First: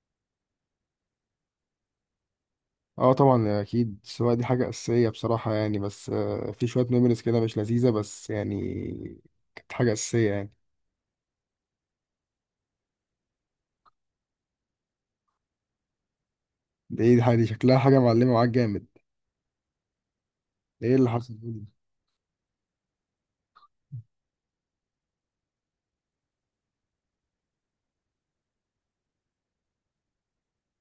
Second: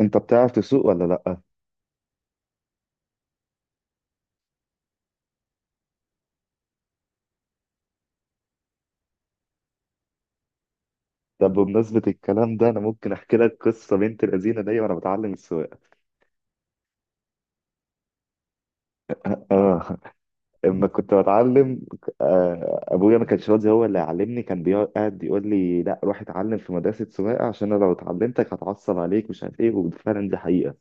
انت بتعرف تسوق ولا لا؟ اه طبعا اكيد السواقه دي حاجه اساسيه بصراحه، يعني بس في شويه ميموريز كده مش لذيذه، بس يعني كانت حاجه اساسيه يعني. طب بمناسبه الكلام ده، انا ممكن احكي لك قصه بنت الذين دي وانا بتعلم السواقه. ده ايه الحاجه دي؟ شكلها حاجه معلمه معاك جامد. اه. اما ايه اللي كنت حصل دي؟ بتعلم، ابويا ما كانش راضي هو اللي يعلمني، كان بيقعد يقول لي لا، روح اتعلم في مدرسه سواقه عشان انا لو اتعلمتك هتعصب عليك مش عارف ايه. وفعلا دي حقيقه.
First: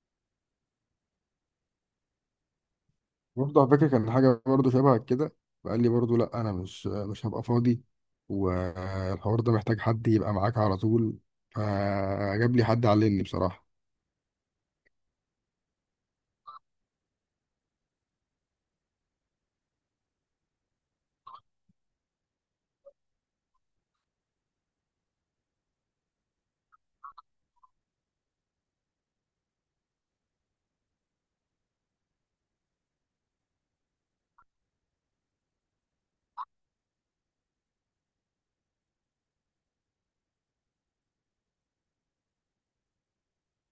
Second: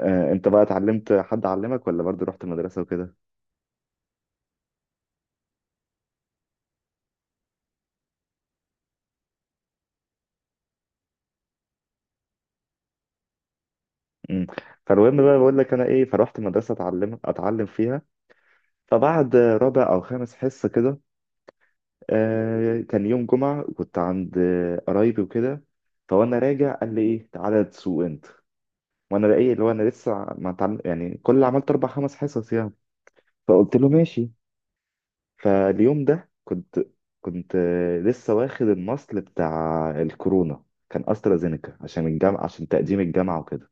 انت بقى اتعلمت، حد علمك ولا برضه رحت مدرسه وكده؟ برضه على فكره كان حاجه برضه شبه كده. فقال لي برضه لا، انا مش هبقى فاضي، والحوار ده محتاج حد يبقى معاك على طول. فجاب لي حد علمني بصراحه. امم. فالمهم بقى بقول لك انا ايه، فروحت مدرسه اتعلم فيها. فبعد رابع او خامس حصه كده، كان يوم جمعة، كنت عند قرايبي وكده. فوانا راجع قال لي ايه، تعالى تسوق انت. وانا بقى ايه اللي هو، انا لسه ما اتعلم يعني، كل اللي عملت اربع خمس حصص يعني. فقلت له ماشي. فاليوم ده كنت لسه واخد المصل بتاع الكورونا. كان استرازينيكا، عشان الجامعة، عشان تقديم الجامعة وكده.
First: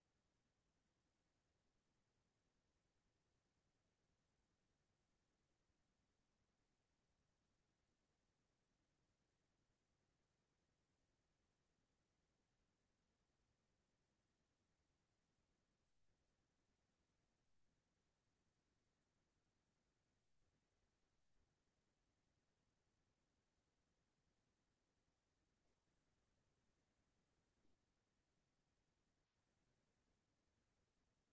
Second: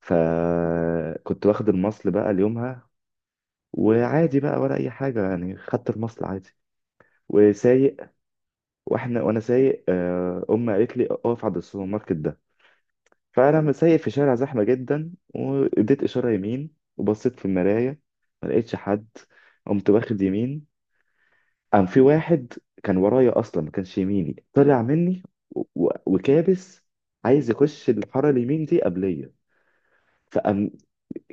فكنت واخد المصل بقى ليومها. وعادي بقى ولا اي حاجة يعني، خدت المصل عادي. وسايق. وانا سايق، امي قالت لي اقف عند السوبر ماركت ده. فانا لما سايق في شارع زحمه جدا، واديت اشاره يمين وبصيت في المرايه، ما لقيتش حد. قمت واخد يمين. قام في واحد كان ورايا، اصلا ما كانش يميني طلع مني. وكابس، عايز يخش الحاره اليمين دي قبليه. فقام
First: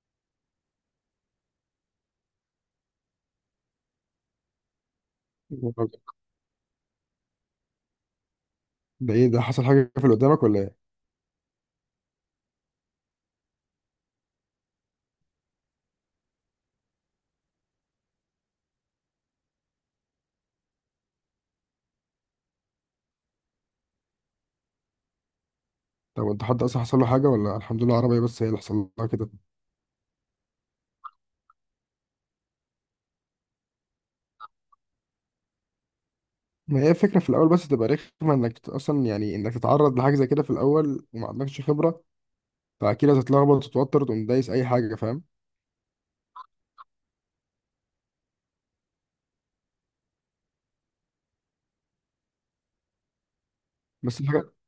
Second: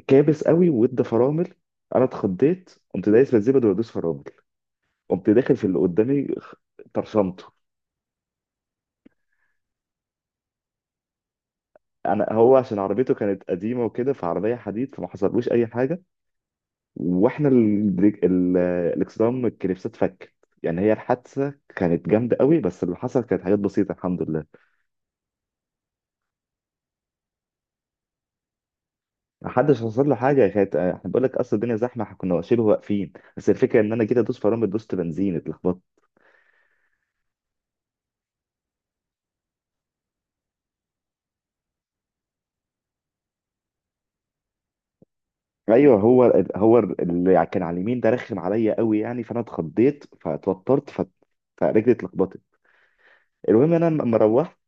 كابس قوي وادى فرامل. انا اتخضيت، قمت دايس بالزبده وادوس فرامل. قمت داخل في اللي قدامي، طرشمته. ده ايه ده، حصل حاجه في اللي قدامك ولا ايه؟ انا، هو عشان عربيته كانت قديمه وكده، فعربيه حديد فما حصلوش اي حاجه. واحنا الاكسدام الكليبسات فكت. يعني هي الحادثه كانت جامده قوي، بس اللي حصل كانت حاجات بسيطه الحمد لله. طب انت حد اصلا حصل له حاجه، ولا الحمد لله عربيه بس هي اللي حصل لها كده؟ ما حدش حصل له حاجه، كانت احنا بقول لك اصل الدنيا زحمه، احنا كنا شبه واقفين، بس الفكره ان انا جيت ادوس فرامل دوست بنزين، اتلخبطت. ما هي الفكرة في الأول بس تبقى رخمة إنك أصلا يعني إنك تتعرض لحاجة زي كده في الأول وما عندكش خبرة، فأكيد هتتلخبط وتتوتر وتقوم دايس أي حاجة، فاهم؟ ايوه، هو هو اللي كان على اليمين ده رخم عليا قوي يعني، فانا اتخضيت فاتوترت فرجلي اتلخبطت. المهم إن انا لما بس الحاجة روحت،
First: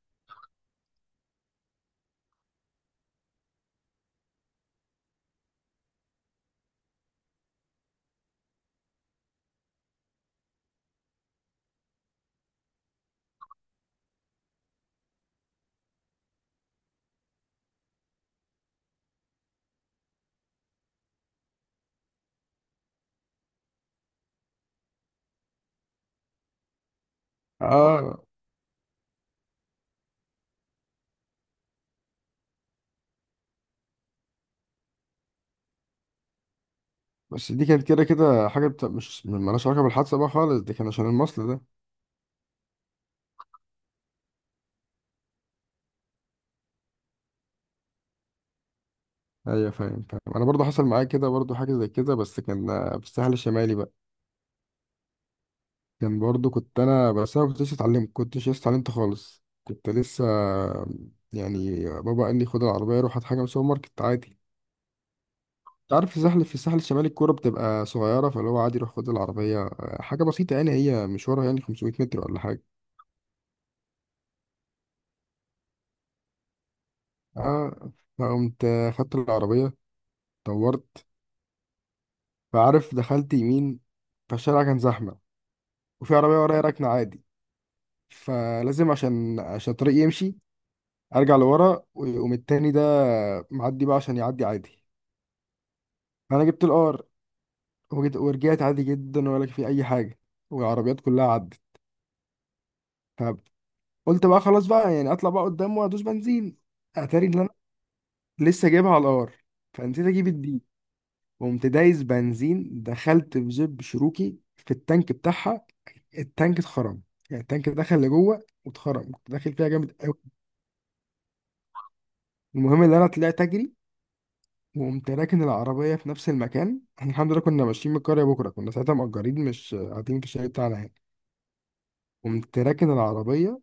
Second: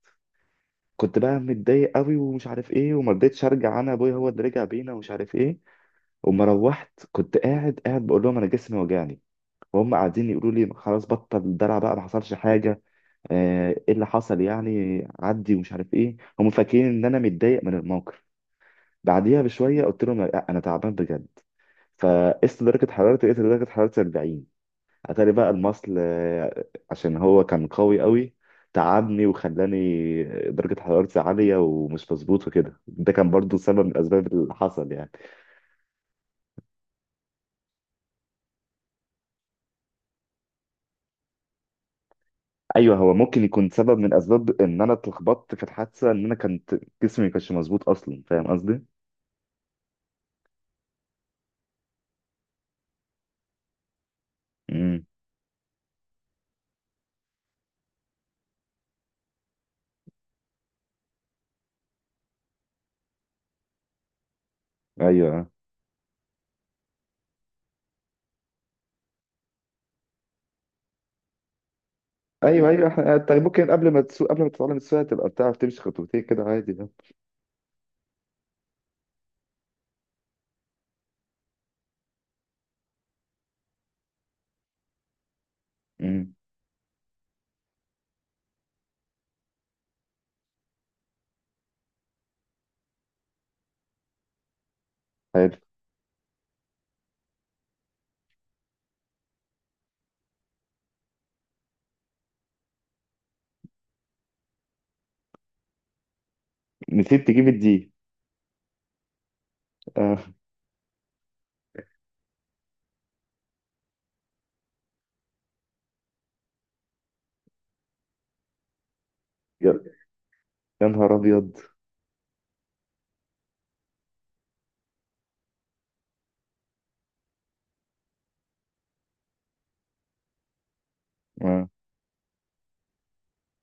كنت بقى متضايق قوي ومش عارف ايه، وما رضيتش ارجع، انا ابويا هو اللي رجع بينا ومش عارف ايه. وما روحت كنت قاعد قاعد بقول لهم انا جسمي وجعني، وهم قاعدين يقولوا لي خلاص بطل الدلع بقى، ما حصلش حاجه. ايه اللي حصل يعني، عدي ومش عارف ايه، هم فاكرين ان انا متضايق من الموقف. بعديها بشويه قلت لهم لا، انا تعبان بجد. فقست درجه حرارتي، لقيت درجه حرارتي 40. اتاري بقى المصل، عشان هو كان قوي آه، قوي، تعبني وخلاني درجة حرارتي عالية ومش مظبوط وكده. ده كان برضو سبب من الأسباب اللي حصل يعني. بس دي كانت كده كده مش مالهاش علاقة بالحادثة بقى خالص، دي كان عشان المصل ده. أيوه، هو ممكن يكون سبب من أسباب إن أنا اتلخبطت في الحادثة، إن أنا كنت جسمي ما كانش مظبوط أصلا. فاهم قصدي؟ أيوة، فاهم. أنا برضو حصل معايا كده، برضو حاجة زي كده، بس كان في الساحل الشمالي بقى. امم. كان برضو كنت أنا، بس أنا كنتش اتعلمت، كنتش لسه اتعلمت خالص، كنت لسه يعني بابا قال لي خد العربية روح هات حاجة من السوبر ماركت عادي. أيوه. آه. تعرف في الساحل الشمالي الكورة بتبقى صغيرة، فاللي هو عادي يروح خد العربية حاجة بسيطة، يعني هي مشوارها يعني 500 متر ولا حاجة. أيوه، أيوه، أنت ممكن قبل ما تسوق قبل ما تتعلم السواقة تبقى بتعرف تمشي خطوتين كده عادي ده. آه، فقمت خدت العربية، دورت، فعارف دخلت يمين. فالشارع كان زحمة وفي امم. عربية ورايا راكنة عادي، فلازم عشان الطريق يمشي أرجع لورا ويقوم التاني ده معدي بقى عشان يعدي عادي. حلو. فأنا جبت الار ورجعت عادي جدا ولا في أي حاجة، والعربيات كلها عدت. فقلت بقى خلاص بقى يعني أطلع بقى قدام وأدوس بنزين. نسيت اتاري تجيب ان الدي. لسه جايبها على الار، فنسيت اجيب آه. الدي. قمت دايس بنزين، دخلت بزب شروكي في التانك بتاعها، التانك اتخرم، يعني التانك دخل لجوه واتخرم، كنت داخل فيها يا جامد قوي. يا نهار أبيض. المهم ان انا طلعت اجري، وقمت راكن العربيه في نفس المكان. احنا الحمد لله كنا ماشيين من القريه بكره، كنا ساعتها مأجرين، مش قاعدين في الشارع بتاعنا يعني. آه. قمت راكن العربيه،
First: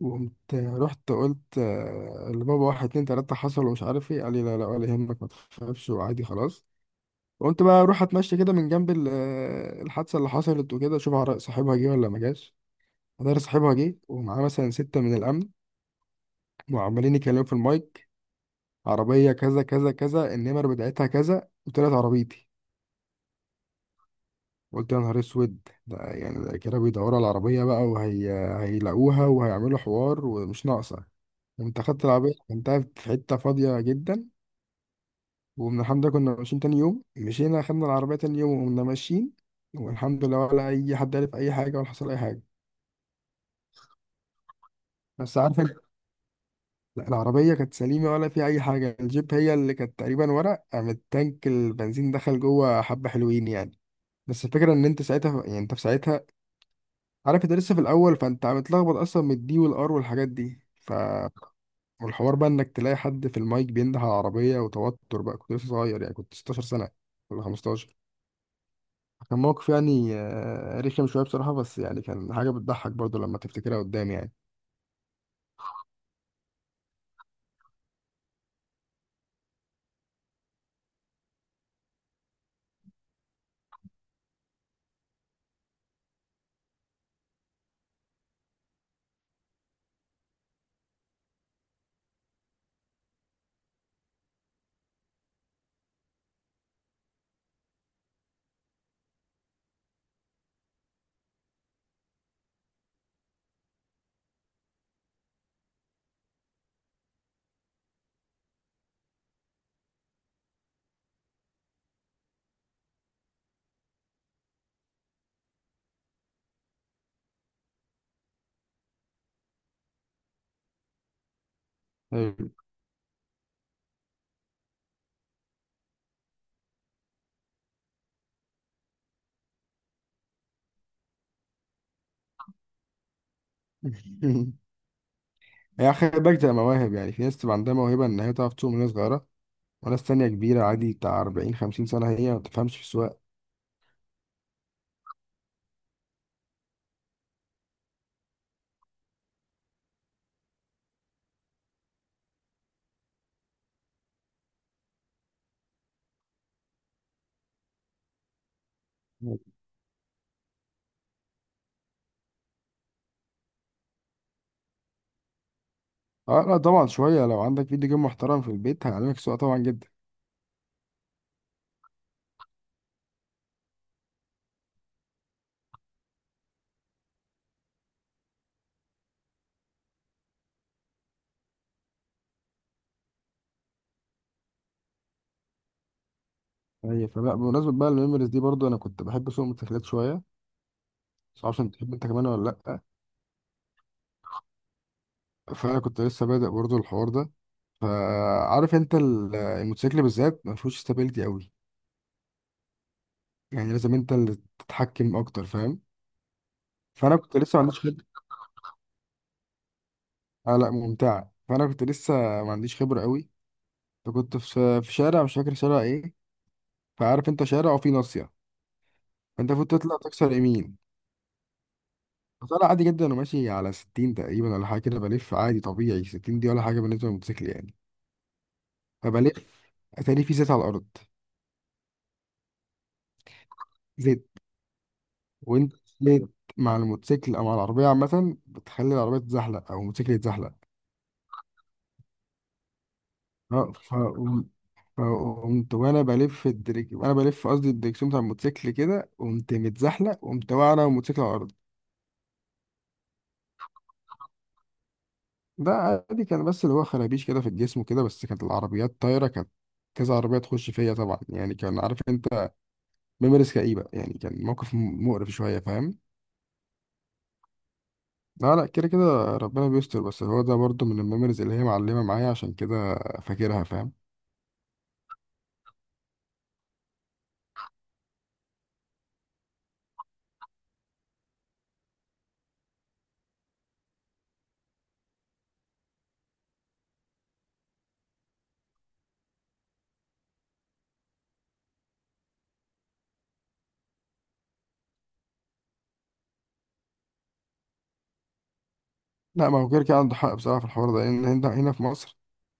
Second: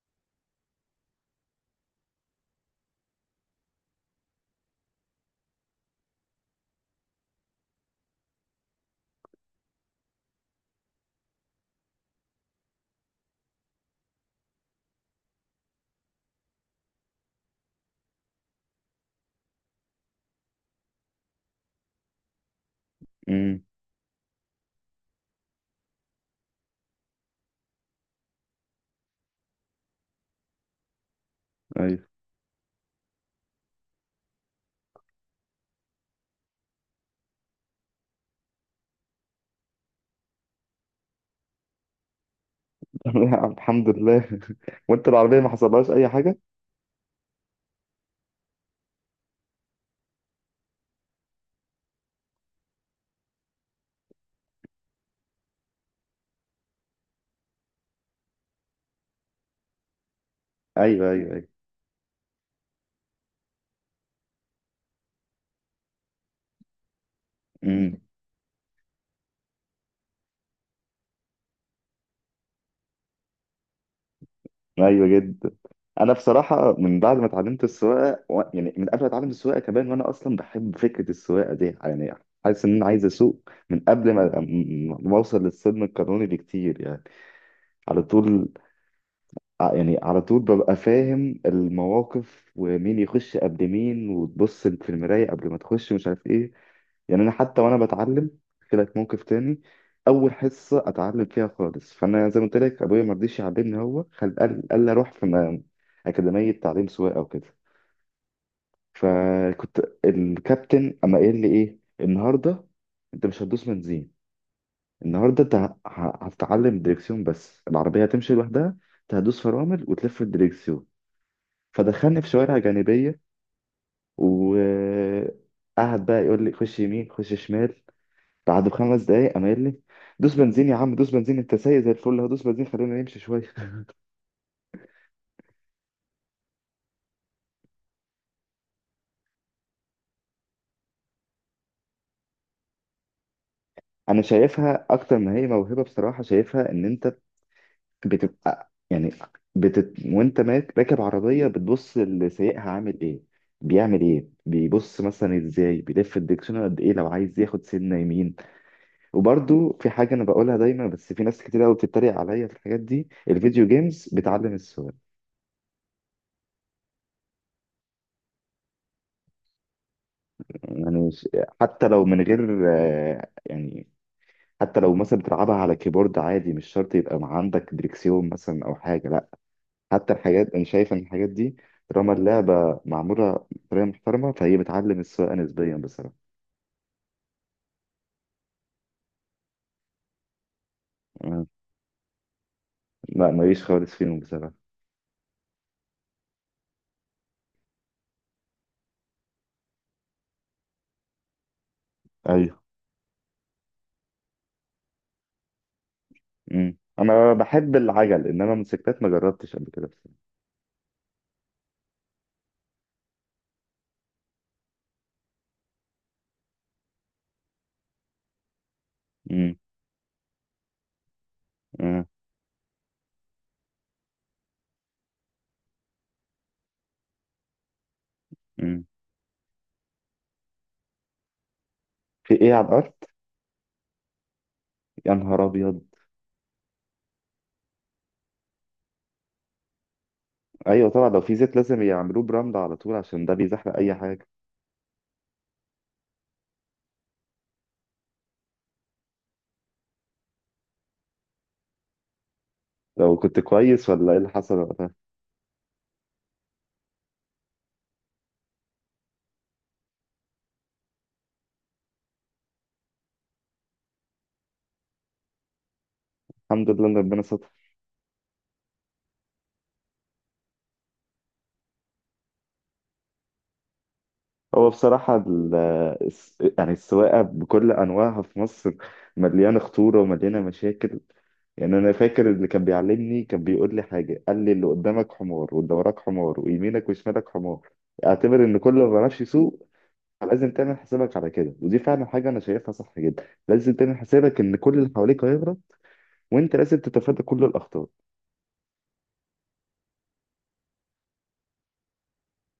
وقمت رحت قلت لبابا واحد اتنين تلاته حصل ومش عارف ايه. قال لي لا ولا يهمك ما تخافش وعادي خلاص. قلت بقى اروح اتمشى كده من جنب الحادثه اللي حصلت وكده، اشوف صاحبها جه ولا ما جاش. ادار صاحبها جه ومعاه مثلا سته من الامن، وعمالين يتكلموا في المايك عربيه كذا كذا كذا النمر بتاعتها كذا، وطلعت عربيتي. امم. قلت يا نهار اسود، ده يعني ده كده بيدوروا على العربيه بقى، وهي هيلاقوها وهيعملوا حوار ومش ناقصه. قمت اخدت أيوه. العربيه كنتها في حته فاضيه جدا، ومن الحمد لله كنا ماشيين تاني يوم، مشينا خدنا العربيه تاني يوم وقمنا ماشيين، والحمد لله ولا اي حد عرف اي حاجه ولا حصل اي حاجه. لا الحمد لله. وانت بس العربية ما عارف انت، حصلهاش اي حاجة؟ العربية كانت سليمة ولا في أي حاجة، الجيب هي اللي كانت تقريبا ورق، قام التانك البنزين دخل جوه حبة، حلوين يعني. بس الفكرة إن أنت في ساعتها عارف أنت لسه في الأول، فأنت متلخبط أصلا من الدي والآر والحاجات دي، ف ايوه، ايوه، ايوه. والحوار بقى إنك تلاقي حد في المايك بينده على العربية وتوتر بقى، كنت لسه صغير، يعني كنت 16 سنة ولا 15. امم. كان موقف يعني رخم شوية بصراحة، بس يعني كان حاجة بتضحك برضو لما تفتكرها قدام يعني. ايوه جدا. انا بصراحة من بعد ما اتعلمت السواقة يعني من قبل ما اتعلم السواقة كمان، وانا اصلا بحب فكرة السواقة دي يعني، حاسس ان انا عايز اسوق من قبل ما اوصل للسن القانوني بكتير يعني. على طول. يعني على طول ببقى فاهم المواقف، ومين يخش قبل مين، وتبص في المراية قبل ما تخش مش عارف ايه. يعني انا حتى وانا بتعلم، احكي لك موقف تاني. اول حصه اتعلم فيها خالص، فانا زي ما قلت لك ابويا ما رضيش يعلمني، هو قال لي اروح في اكاديميه تعليم سواقه وكده. فكنت الكابتن اما قال لي ايه، النهارده انت مش هتدوس بنزين، النهارده انت هتتعلم دريكسيون بس، العربيه هتمشي لوحدها، انت هتدوس فرامل وتلف الدريكسيون. فدخلني في أيوة. شوارع جانبية، وقعد بقى يقول لي خش يمين خش شمال. بعد 5 دقايق قام قايل لي، دوس بنزين يا عم، دوس بنزين، انت سايق زي الفل، هدوس بنزين خلينا نمشي شوية. هي خلي بالك تبقى مواهب، يعني في ناس تبقى عندها موهبة إن هي تعرف تسوق من وهي صغيرة، وناس تانية كبيرة عادي بتاع 40 50 سنة هي ما تفهمش في السواقة. انا شايفها اكتر ما هي موهبة بصراحة، شايفها ان انت بتبقى يعني، وانت ماك راكب عربية بتبص لسايقها عامل ايه، بيعمل ايه، بيبص مثلا ازاي، بيلف الدكسون قد ايه لو عايز ياخد سنة يمين. وبرضو في حاجة أنا بقولها دايما، بس في ناس كتير أوي بتتريق عليا في الحاجات دي، الفيديو جيمز بتعلم السواقة. اه لا طبعا شوية، لو عندك فيديو جيم محترم في البيت هيعلمك السواقة طبعا جدا. يعني حتى لو من غير يعني، حتى لو مثلا بتلعبها على كيبورد عادي، مش شرط يبقى مع عندك دريكسيون مثلا أو حاجة، لأ. حتى الحاجات، أنا شايف إن الحاجات دي طالما اللعبة معمولة بطريقة محترمة، فهي بتعلم السواقة نسبيا بصراحة. هي فلا، بمناسبة بقى الميموريز دي، برضو أنا كنت بحب أسوق موتوسيكلات شوية، بس آه، معرفش أنت بتحب أنت كمان ولا لأ. لا ماليش خالص فيهم بصراحة. فأنا كنت لسه بادئ برضو الحوار ده، فعارف أنت الموتوسيكل بالذات ما فيهوش استابيليتي قوي، أيوه. يعني لازم أنت اللي تتحكم أكتر، فاهم؟ مم. فأنا أنا كنت لسه ما بحب عنديش خبرة. العجل، إنما موتوسيكلات ما جربتش قبل كده بصراحة. آه لا ممتعة. فأنا كنت لسه ما عنديش خبرة قوي. فكنت في شارع مش فاكر شارع ايه، فعارف انت شارع وفي ناصية، فانت مم. المفروض تطلع تكسر يمين. آه. فطلع عادي جدا، انا ماشي على 60 تقريبا ولا حاجة كده، بلف عادي طبيعي، 60 دي ولا حاجة بالنسبة للموتوسيكل يعني. مم. فبلف، اتاري في زيت على الأرض. في ايه على الارض؟ زيت. يا نهار وانت ابيض. زيت مع الموتوسيكل أو مع العربية عامة بتخلي العربية تتزحلق أو الموتوسيكل يتزحلق. ايوه طبعا، لو في زيت لازم يعملوه برمل على طول، عشان ده اه بيزحلق اي ف حاجه. فقمت وانا بلف وانا بلف قصدي الدريكسيون بتاع الموتوسيكل كده، قمت متزحلق، قمت واقع انا والموتوسيكل على الارض. لو كنت كويس ولا ايه اللي حصل وقتها؟ ده عادي كان، بس اللي هو خرابيش كده في الجسم وكده، بس كانت العربيات طايرة، كانت كذا عربية تخش فيا طبعا يعني، كان عارف انت، ميموريز كئيبة يعني، كان موقف مقرف شوية، فاهم؟ الحمد لله ان ربنا ستر. لا، كده كده ربنا بيستر، بس هو ده برضو من الميموريز اللي هي معلمة معايا عشان كده فاكرها، فاهم؟ هو بصراحه يعني السواقه بكل انواعها في مصر مليانه خطوره ومليانه مشاكل. يعني انا فاكر اللي كان بيعلمني كان بيقول لي حاجه، قال لي اللي قدامك حمار واللي وراك حمار ويمينك وشمالك حمار، اعتبر ان كل ما بيعرفش يسوق. لازم تعمل حسابك على كده، ودي فعلا حاجه انا شايفها صح جدا، لازم تعمل حسابك ان كل اللي حواليك هيغلط، وانت لازم تتفادى كل الاخطار. لا، ما هو كده كده عنده حق بصراحة في الحوار ده، لأن هنا في مصر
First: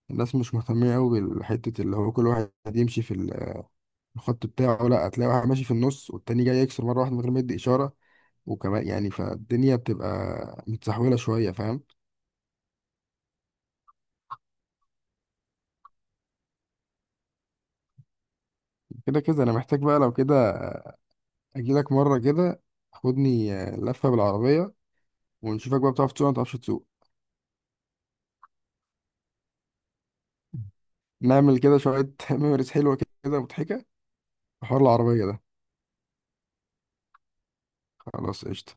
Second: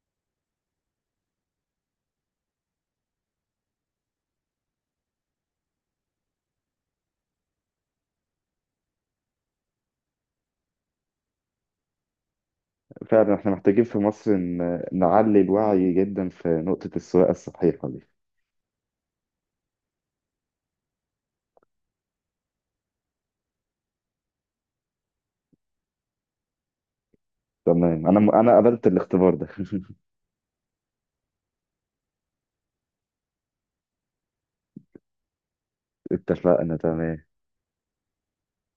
الناس مش مهتمية أوي بالحتة، اللي هو كل واحد يمشي في الخط بتاعه. لا، هتلاقي واحد ماشي في النص والتاني جاي يكسر مرة واحدة من غير ما يدي إشارة، وكمان يعني، فالدنيا بتبقى متسحولة شوية، فاهم؟ فعلا احنا محتاجين في مصر نعلي الوعي جدا في نقطة السواقة الصحيحة دي. كده كده انا محتاج بقى لو كده اجيلك مره كده، خدني لفه بالعربيه ونشوفك بقى بتعرف تسوق ولا ما بتعرفش تسوق. تمام، انا قبلت الاختبار ده. نعمل كده شويه ميموريز حلوه كده مضحكه في حوار العربيه ده. اتفقنا، تمام. خلاص قشطه.